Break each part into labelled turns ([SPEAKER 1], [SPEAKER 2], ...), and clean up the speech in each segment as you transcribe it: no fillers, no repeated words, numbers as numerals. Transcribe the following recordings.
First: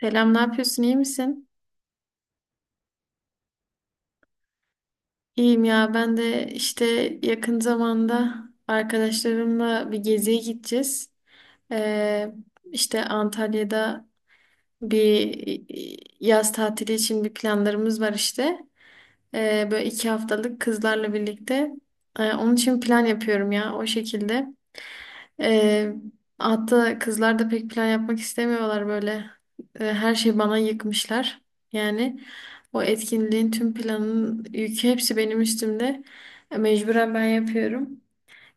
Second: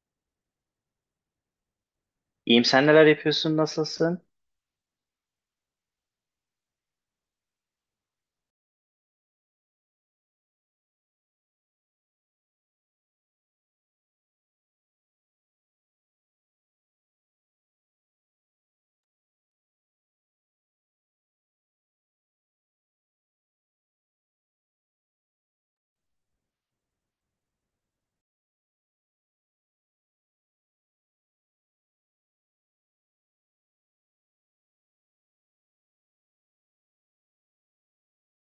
[SPEAKER 1] Selam, ne yapıyorsun? İyi misin?
[SPEAKER 2] İyiyim, sen neler yapıyorsun, nasılsın?
[SPEAKER 1] İyiyim ya. Ben de işte yakın zamanda arkadaşlarımla bir geziye gideceğiz. Ee, işte Antalya'da bir yaz tatili için bir planlarımız var işte. Böyle iki haftalık kızlarla birlikte. Onun için plan yapıyorum ya o şekilde. Ee, Hatta kızlar da pek plan yapmak istemiyorlar böyle. Her şeyi bana yıkmışlar. Yani o etkinliğin tüm planının yükü hepsi benim üstümde. Mecburen ben yapıyorum.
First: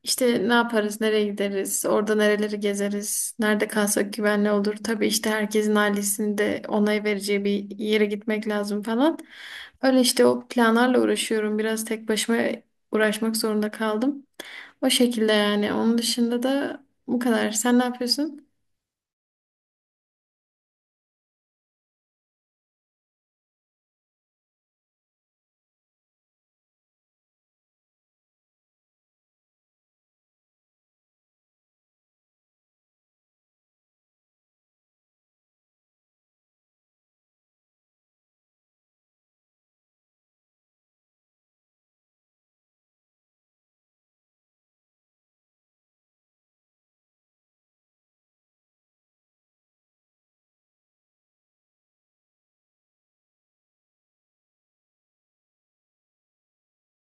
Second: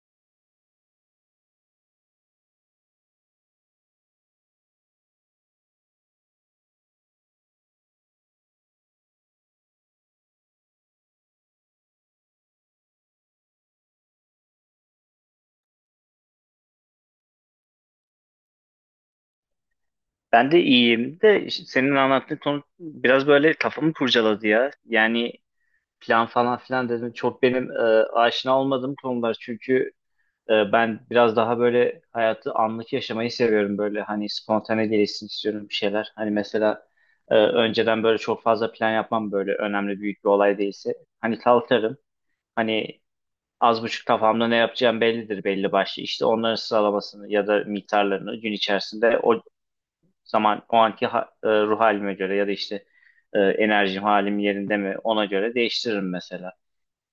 [SPEAKER 1] İşte ne yaparız, nereye gideriz, orada nereleri gezeriz, nerede kalsak güvenli olur. Tabii işte herkesin ailesinin de onay vereceği bir yere gitmek lazım falan. Öyle işte o planlarla uğraşıyorum. Biraz tek başıma uğraşmak zorunda kaldım. O şekilde yani. Onun dışında da bu kadar. Sen ne yapıyorsun?
[SPEAKER 2] Ben de iyiyim de işte senin anlattığın konu biraz böyle kafamı kurcaladı ya. Yani plan falan filan dedim, çok benim aşina olmadığım konular çünkü ben biraz daha böyle hayatı anlık yaşamayı seviyorum, böyle hani spontane gelişsin istiyorum bir şeyler. Hani mesela önceden böyle çok fazla plan yapmam, böyle önemli büyük bir olay değilse. Hani kalkarım, hani az buçuk kafamda ne yapacağım bellidir, belli başlı. İşte onların sıralamasını ya da miktarlarını gün içerisinde o zaman o anki ruh halime göre ya da işte enerjim, halim yerinde mi, ona göre değiştiririm mesela.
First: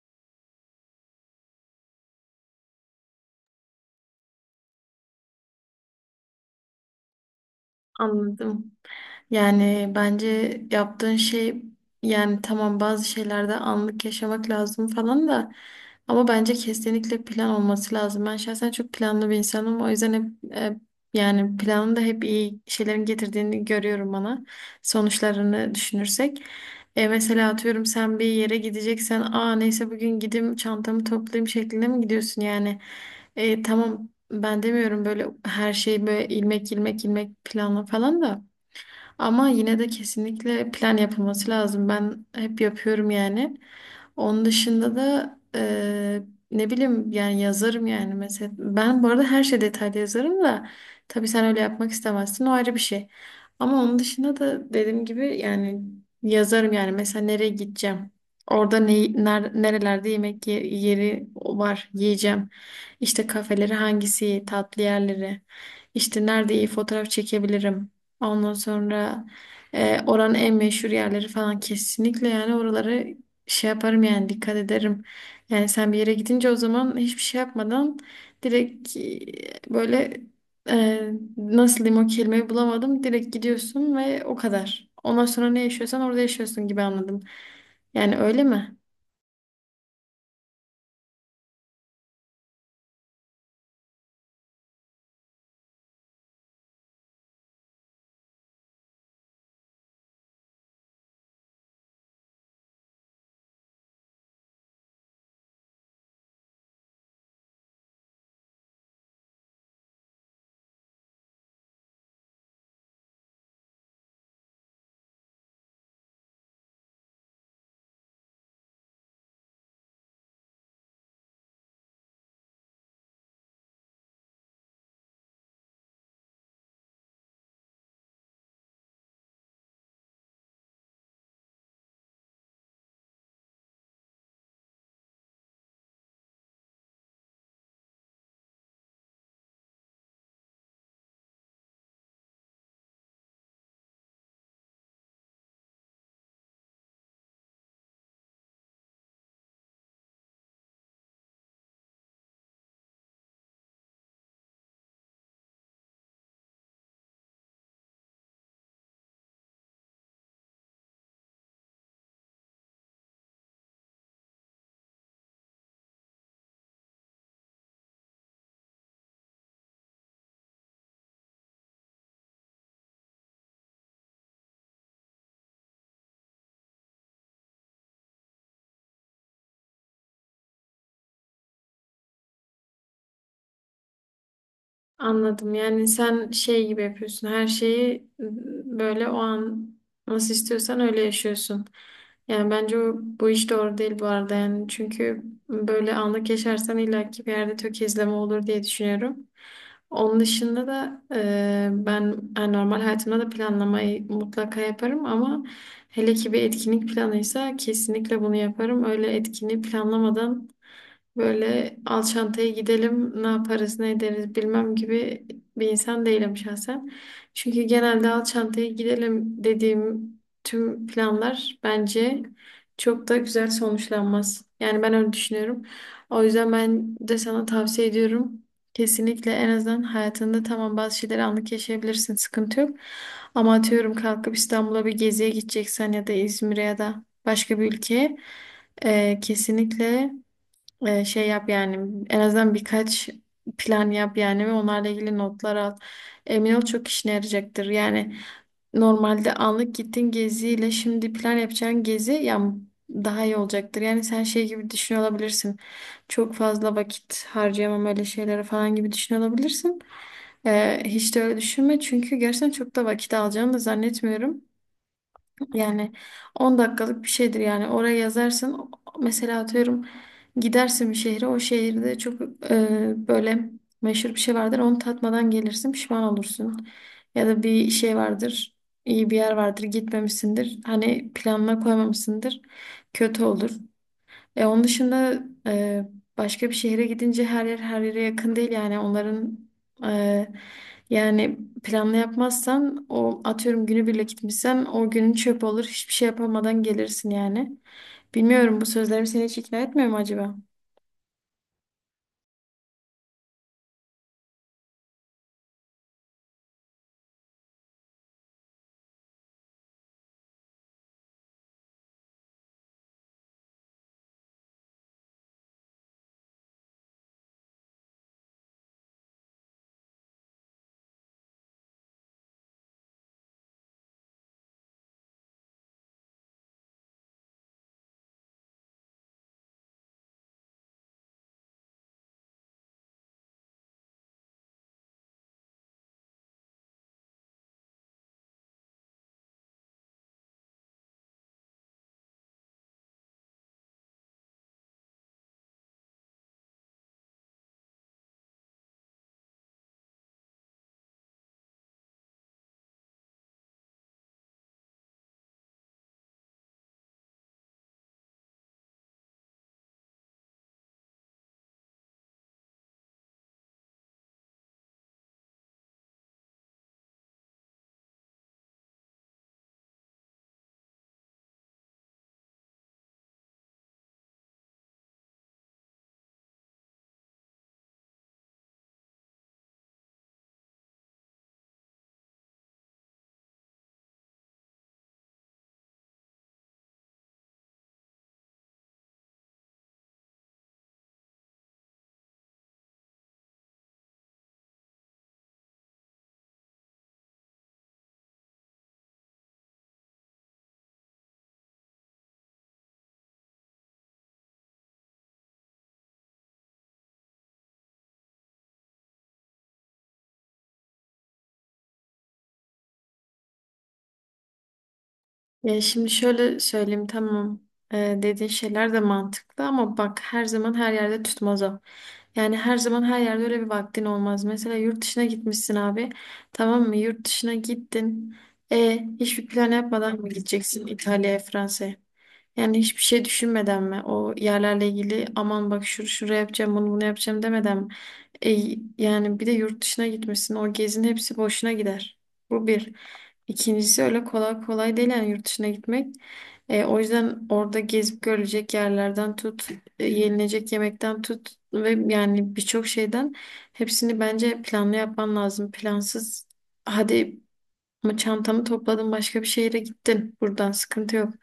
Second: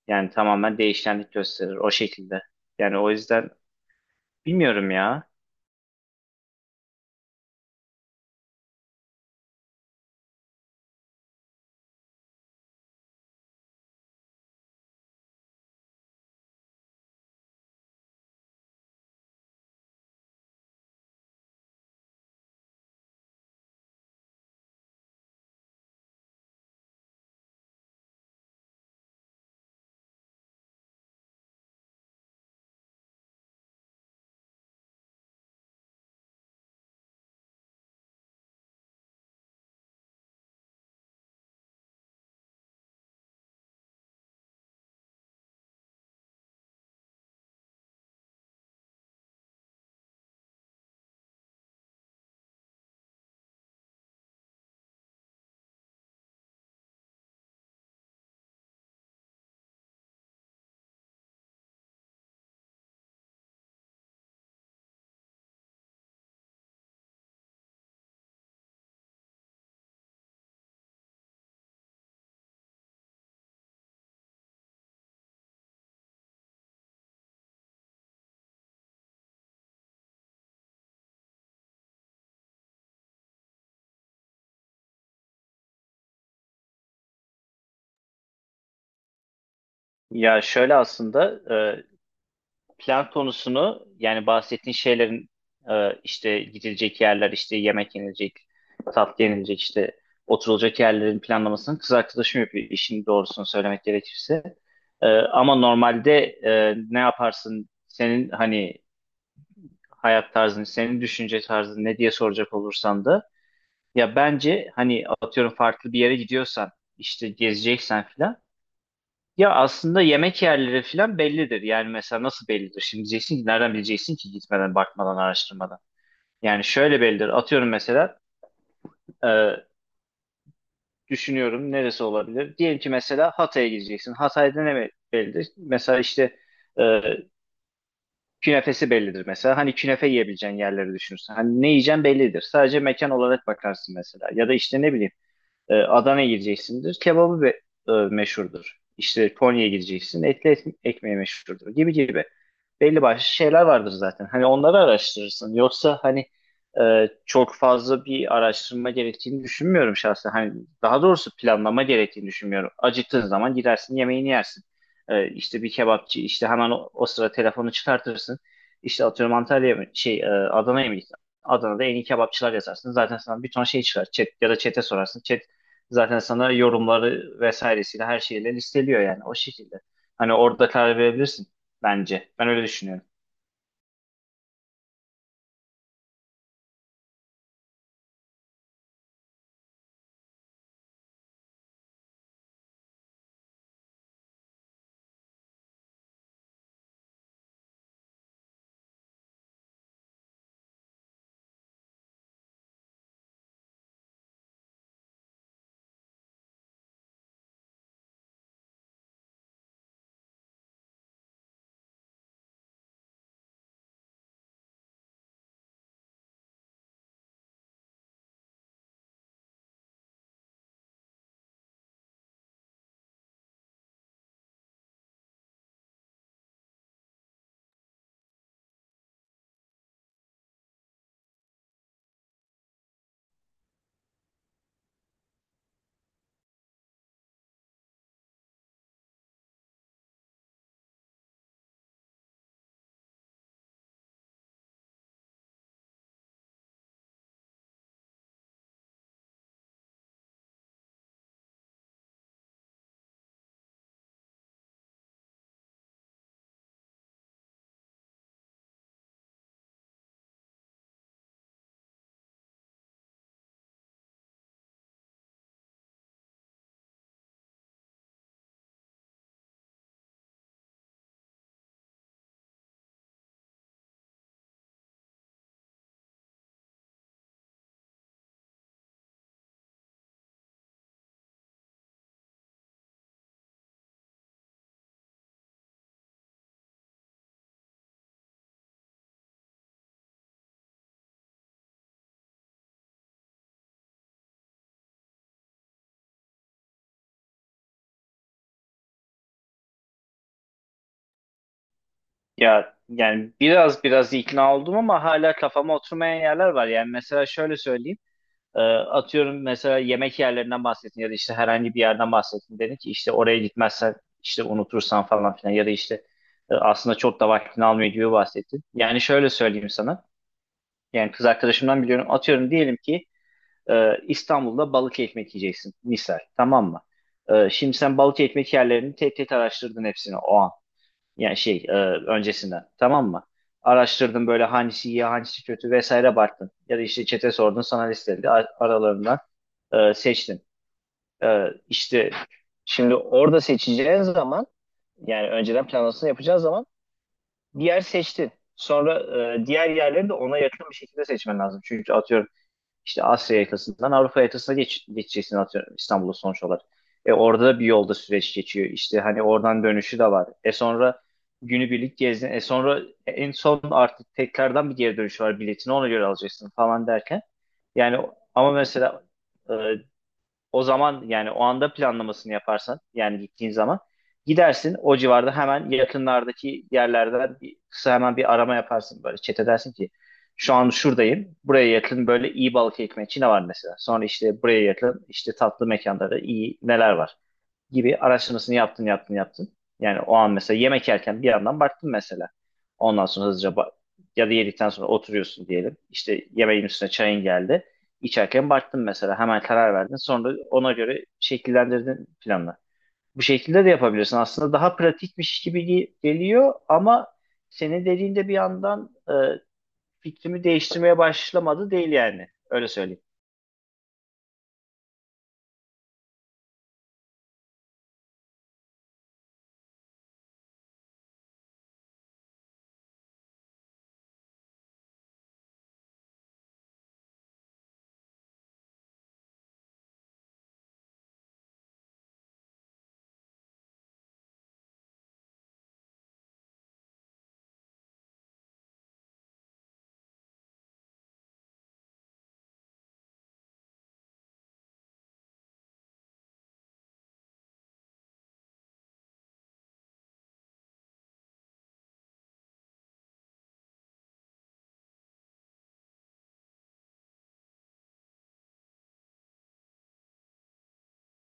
[SPEAKER 2] Yani tamamen değişkenlik gösterir o şekilde. Yani o yüzden bilmiyorum ya.
[SPEAKER 1] Anladım. Yani bence yaptığın şey yani tamam bazı şeylerde anlık yaşamak lazım falan da ama bence kesinlikle plan olması lazım. Ben şahsen çok planlı bir insanım. O yüzden hep yani planın da hep iyi şeylerin getirdiğini görüyorum bana. Sonuçlarını düşünürsek. Mesela atıyorum sen bir yere gideceksen aa neyse bugün gideyim çantamı toplayayım şeklinde mi gidiyorsun yani? Tamam ben demiyorum böyle her şeyi böyle ilmek planla falan da. Ama yine de kesinlikle plan yapılması lazım. Ben hep yapıyorum yani. Onun dışında da ne bileyim yani yazarım yani mesela. Ben bu arada her şey detaylı yazarım da tabii sen öyle yapmak istemezsin o ayrı bir şey. Ama onun dışında da dediğim gibi yani yazarım yani mesela nereye gideceğim. Orada ne, nerelerde yeri var yiyeceğim. İşte kafeleri hangisi, tatlı yerleri. İşte nerede iyi fotoğraf çekebilirim. Ondan sonra oranın en meşhur yerleri falan kesinlikle yani oraları şey yaparım yani dikkat ederim. Yani sen bir yere gidince o zaman hiçbir şey yapmadan direkt böyle e, nasıl diyeyim o kelimeyi bulamadım. Direkt gidiyorsun ve o kadar. Ondan sonra ne yaşıyorsan orada yaşıyorsun gibi anladım. Yani öyle mi?
[SPEAKER 2] Ya şöyle aslında, e, plan konusunu, yani bahsettiğin şeylerin, işte gidilecek yerler, işte yemek yenilecek, tatlı yenilecek, işte oturulacak yerlerin planlamasını kız arkadaşım yapıyor, işin doğrusunu söylemek gerekirse. Ama normalde ne yaparsın, senin hani hayat tarzın, senin düşünce tarzın ne diye soracak olursan da ya bence hani atıyorum farklı bir yere gidiyorsan, işte gezeceksen filan, ya aslında yemek yerleri falan bellidir. Yani mesela nasıl bellidir? Şimdi diyeceksin ki nereden bileceksin ki gitmeden, bakmadan, araştırmadan. Yani şöyle bellidir. Atıyorum mesela e, düşünüyorum neresi olabilir? Diyelim ki mesela Hatay'a gideceksin. Hatay'da ne bellidir? Mesela işte e, künefesi bellidir mesela. Hani künefe yiyebileceğin yerleri düşünürsen, hani ne yiyeceğin bellidir. Sadece mekan olarak bakarsın mesela. Ya da işte ne bileyim, Adana'ya gideceksindir. Kebabı meşhurdur. İşte Konya'ya gideceksin. Etli ekmeği meşhurdur, gibi gibi. Belli başlı şeyler vardır zaten. Hani onları araştırırsın. Yoksa hani çok fazla bir araştırma gerektiğini düşünmüyorum şahsen. Hani daha doğrusu planlama gerektiğini düşünmüyorum. Acıktığın zaman gidersin, yemeğini yersin. İşte bir kebapçı, işte hemen o sıra telefonu çıkartırsın. İşte atıyorum Antalya'ya mı, Adana'ya mı gittin? Adana'da en iyi kebapçılar yazarsın. Zaten sana bir ton şey çıkar. Chat ya da chat'e sorarsın. Chat zaten sana yorumları vesairesiyle her şeyle listeliyor, yani o şekilde. Hani orada karar verebilirsin bence. Ben öyle düşünüyorum.
[SPEAKER 1] Anladım. Yani sen şey gibi yapıyorsun. Her şeyi böyle o an nasıl istiyorsan öyle yaşıyorsun. Yani bence bu iş doğru değil bu arada. Yani çünkü böyle anlık yaşarsan illaki bir yerde tökezleme olur diye düşünüyorum. Onun dışında da ben yani normal hayatımda da planlamayı mutlaka yaparım ama hele ki bir etkinlik planıysa kesinlikle bunu yaparım. Öyle etkinliği planlamadan böyle Alçantay'a gidelim, ne yaparız, ne ederiz bilmem gibi bir insan değilim şahsen. Çünkü genelde Alçantay'a gidelim dediğim tüm planlar bence çok da güzel sonuçlanmaz. Yani ben öyle düşünüyorum. O yüzden ben de sana tavsiye ediyorum. Kesinlikle en azından hayatında tamam bazı şeyleri anlık yaşayabilirsin, sıkıntı yok. Ama atıyorum kalkıp İstanbul'a bir geziye gideceksen ya da İzmir'e ya da başka bir ülkeye kesinlikle şey yap yani en azından birkaç plan yap yani ve onlarla ilgili notlar al. Emin ol çok işine yarayacaktır. Yani normalde anlık gittin geziyle şimdi plan yapacağın gezi ya daha iyi olacaktır. Yani sen şey gibi düşünüyor olabilirsin. Çok fazla vakit harcayamam öyle şeylere falan gibi düşünüyor olabilirsin. Hiç de öyle düşünme çünkü gerçekten çok da vakit alacağını da zannetmiyorum. Yani 10 dakikalık bir şeydir yani oraya yazarsın mesela atıyorum gidersin bir şehre o şehirde çok böyle meşhur bir şey vardır onu tatmadan gelirsin pişman olursun ya da bir şey vardır iyi bir yer vardır gitmemişsindir hani planına koymamışsındır kötü olur onun dışında başka bir şehre gidince her yer her yere yakın değil yani onların e, yani planlı yapmazsan o atıyorum günübirlik gitmişsen o günün çöp olur hiçbir şey yapamadan gelirsin yani. Bilmiyorum bu sözlerim seni hiç ikna etmiyor mu acaba?
[SPEAKER 2] Ya yani biraz ikna oldum ama hala kafama oturmayan yerler var. Yani mesela şöyle söyleyeyim. Atıyorum mesela yemek yerlerinden bahsettin ya da işte herhangi bir yerden bahsettin. Dedin ki işte oraya gitmezsen, işte unutursan falan filan ya da işte aslında çok da vaktini almıyor gibi bahsettin. Yani şöyle söyleyeyim sana. Yani kız arkadaşımdan biliyorum. Atıyorum diyelim ki İstanbul'da balık ekmek yiyeceksin misal, tamam mı? Şimdi sen balık ekmek yerlerini tek tek araştırdın hepsini o an. Yani öncesinden, tamam mı? Araştırdın, böyle hangisi iyi, hangisi kötü vesaire baktın. Ya da işte çete sordun, sana listeledi. Aralarından seçtin. İşte şimdi orada seçeceğin zaman, yani önceden planlamasını yapacağın zaman bir yer seçtin. Sonra diğer yerleri de ona yakın bir şekilde seçmen lazım. Çünkü atıyorum işte Asya yakasından Avrupa yakasına geçeceksin, atıyorum İstanbul'a, sonuç olarak. E orada da bir yolda süreç geçiyor. İşte hani oradan dönüşü de var. E sonra günübirlik gezdin. E sonra en son artık tekrardan bir geri dönüş var. Biletini ona göre alacaksın falan derken. Yani ama mesela e, o zaman, yani o anda planlamasını yaparsan, yani gittiğin zaman gidersin, o civarda hemen yakınlardaki yerlerden bir, kısa hemen bir arama yaparsın, böyle chat edersin ki şu an şuradayım, buraya yakın böyle iyi balık ekmek Çin'e var mesela, sonra işte buraya yakın işte tatlı mekanları iyi neler var gibi araştırmasını yaptın. Yani o an mesela yemek yerken bir yandan baktın mesela. Ondan sonra hızlıca ya da yedikten sonra oturuyorsun diyelim. İşte yemeğin üstüne çayın geldi. İçerken baktın mesela, hemen karar verdin. Sonra ona göre şekillendirdin planla. Bu şekilde de yapabilirsin. Aslında daha pratikmiş gibi geliyor ama senin dediğinde bir yandan fikrimi değiştirmeye başlamadı değil yani. Öyle söyleyeyim.
[SPEAKER 1] Ya şimdi şöyle söyleyeyim tamam dediğin şeyler de mantıklı ama bak her zaman her yerde tutmaz o. Yani her zaman her yerde öyle bir vaktin olmaz. Mesela yurt dışına gitmişsin abi tamam mı yurt dışına gittin. Hiçbir plan yapmadan mı gideceksin İtalya'ya Fransa'ya? Yani hiçbir şey düşünmeden mi? O yerlerle ilgili aman bak şuraya yapacağım bunu bunu yapacağım demeden mi? E, Yani bir de yurt dışına gitmişsin. O gezinin hepsi boşuna gider. Bu bir. İkincisi öyle kolay kolay değil yani yurt dışına gitmek. O yüzden orada gezip görülecek yerlerden tut, yenilecek yemekten tut ve yani birçok şeyden hepsini bence planlı yapman lazım. Plansız hadi ama çantamı topladın başka bir şehire gittin. Buradan sıkıntı yok.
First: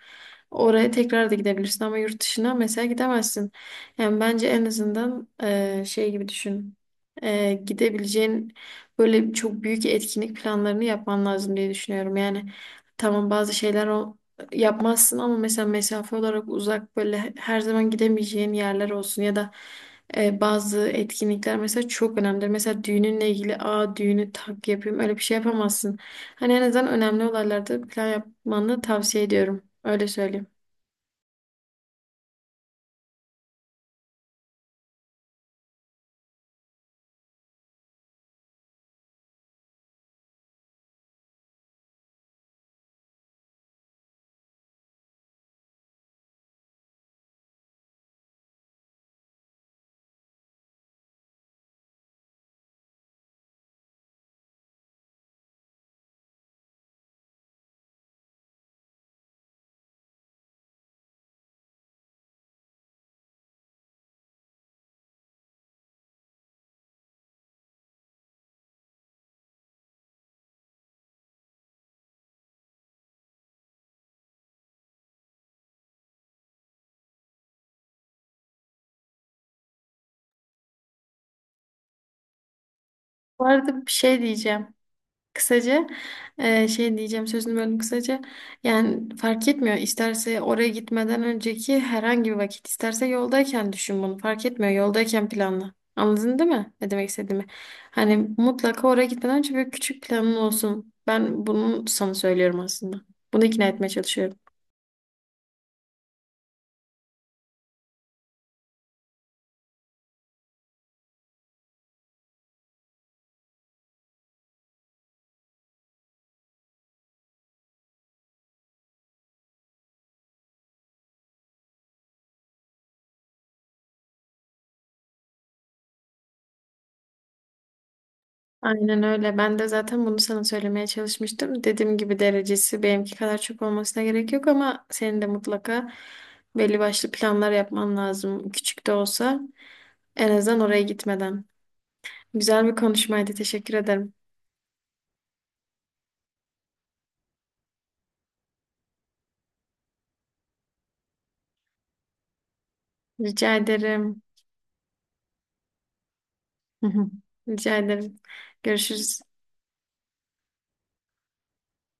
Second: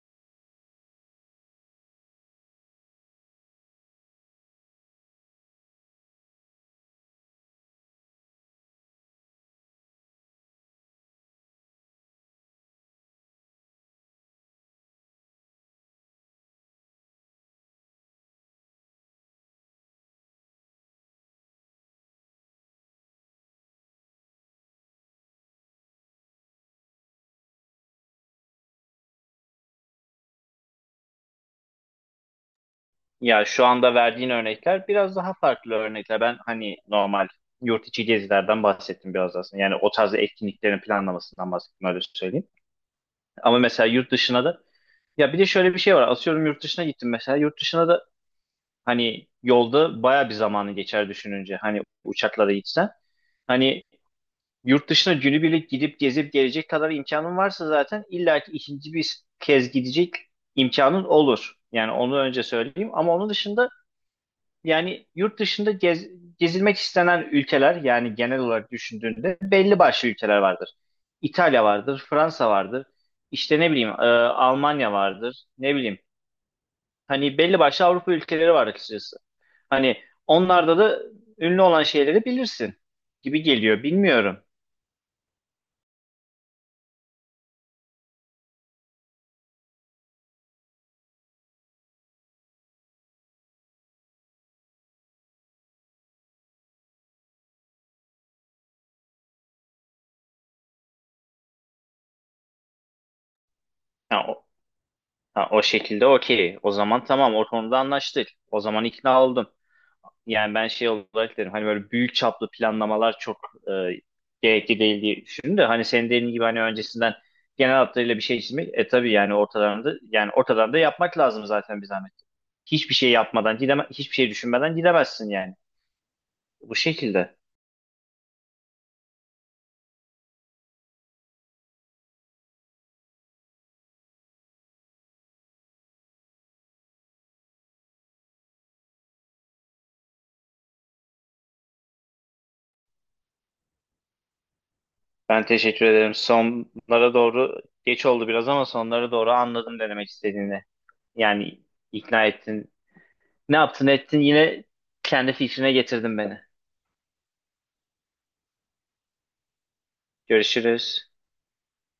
[SPEAKER 1] Oraya tekrar da gidebilirsin ama yurt dışına mesela gidemezsin. Yani bence en azından şey gibi düşün. Gidebileceğin böyle çok büyük etkinlik planlarını yapman lazım diye düşünüyorum. Yani tamam bazı şeyler o yapmazsın ama mesela mesafe olarak uzak böyle her zaman gidemeyeceğin yerler olsun ya da bazı etkinlikler mesela çok önemlidir. Mesela düğününle ilgili aa düğünü tak yapayım öyle bir şey yapamazsın. Hani en azından önemli olaylarda plan yapmanı tavsiye ediyorum. Öyle söyleyeyim.
[SPEAKER 2] Ya şu anda verdiğin örnekler biraz daha farklı örnekler. Ben hani normal yurt içi gezilerden bahsettim biraz aslında. Yani o tarz etkinliklerin planlamasından bahsettim, öyle söyleyeyim. Ama mesela yurt dışına da, ya bir de şöyle bir şey var. Asıyorum yurt dışına gittim mesela. Yurt dışına da hani yolda baya bir zamanı geçer düşününce. Hani uçaklara gitsen. Hani yurt dışına günübirlik gidip gezip gelecek kadar imkanın varsa zaten illaki ikinci bir kez gidecek imkanın olur. Yani onu önce söyleyeyim. Ama onun dışında, yani yurt dışında gezilmek istenen ülkeler, yani genel olarak düşündüğünde belli başlı ülkeler vardır. İtalya vardır, Fransa vardır, işte ne bileyim Almanya vardır, ne bileyim. Hani belli başlı Avrupa ülkeleri var açıkçası. Hani onlarda da ünlü olan şeyleri bilirsin gibi
[SPEAKER 1] Bu
[SPEAKER 2] geliyor.
[SPEAKER 1] arada bir şey
[SPEAKER 2] Bilmiyorum.
[SPEAKER 1] diyeceğim. Kısaca şey diyeceğim sözünü böldüm kısaca. Yani fark etmiyor. İsterse oraya gitmeden önceki herhangi bir vakit, isterse yoldayken düşün bunu. Fark etmiyor. Yoldayken planla. Anladın değil mi? Ne demek istediğimi? Hani mutlaka oraya gitmeden önce bir küçük planın olsun. Ben bunu sana söylüyorum aslında. Bunu ikna etmeye
[SPEAKER 2] Ha,
[SPEAKER 1] çalışıyorum.
[SPEAKER 2] o, ha, o şekilde okey. O zaman tamam, o konuda anlaştık. O zaman ikna oldum. Yani ben şey olarak derim, hani böyle büyük çaplı planlamalar çok e, gerekli değil diye düşündüm de hani senin dediğin gibi hani öncesinden genel hatlarıyla bir şey çizmek, e tabii yani ortadan da yapmak lazım zaten bir zahmet. Hiçbir şey yapmadan hiçbir şey düşünmeden gidemezsin yani. Bu şekilde.
[SPEAKER 1] Aynen öyle. Ben de zaten bunu sana söylemeye çalışmıştım. Dediğim gibi derecesi benimki kadar çok olmasına gerek yok ama senin de mutlaka belli başlı planlar yapman lazım. Küçük de olsa en azından oraya gitmeden. Güzel bir konuşmaydı. Teşekkür ederim.
[SPEAKER 2] Ben teşekkür ederim. Sonlara doğru geç oldu biraz ama sonlara doğru anladım ne demek istediğini. Yani ikna ettin.
[SPEAKER 1] Rica
[SPEAKER 2] Ne yaptın ettin,
[SPEAKER 1] ederim.
[SPEAKER 2] yine kendi fikrine getirdin beni.
[SPEAKER 1] Rica ederim. Görüşürüz.
[SPEAKER 2] Görüşürüz.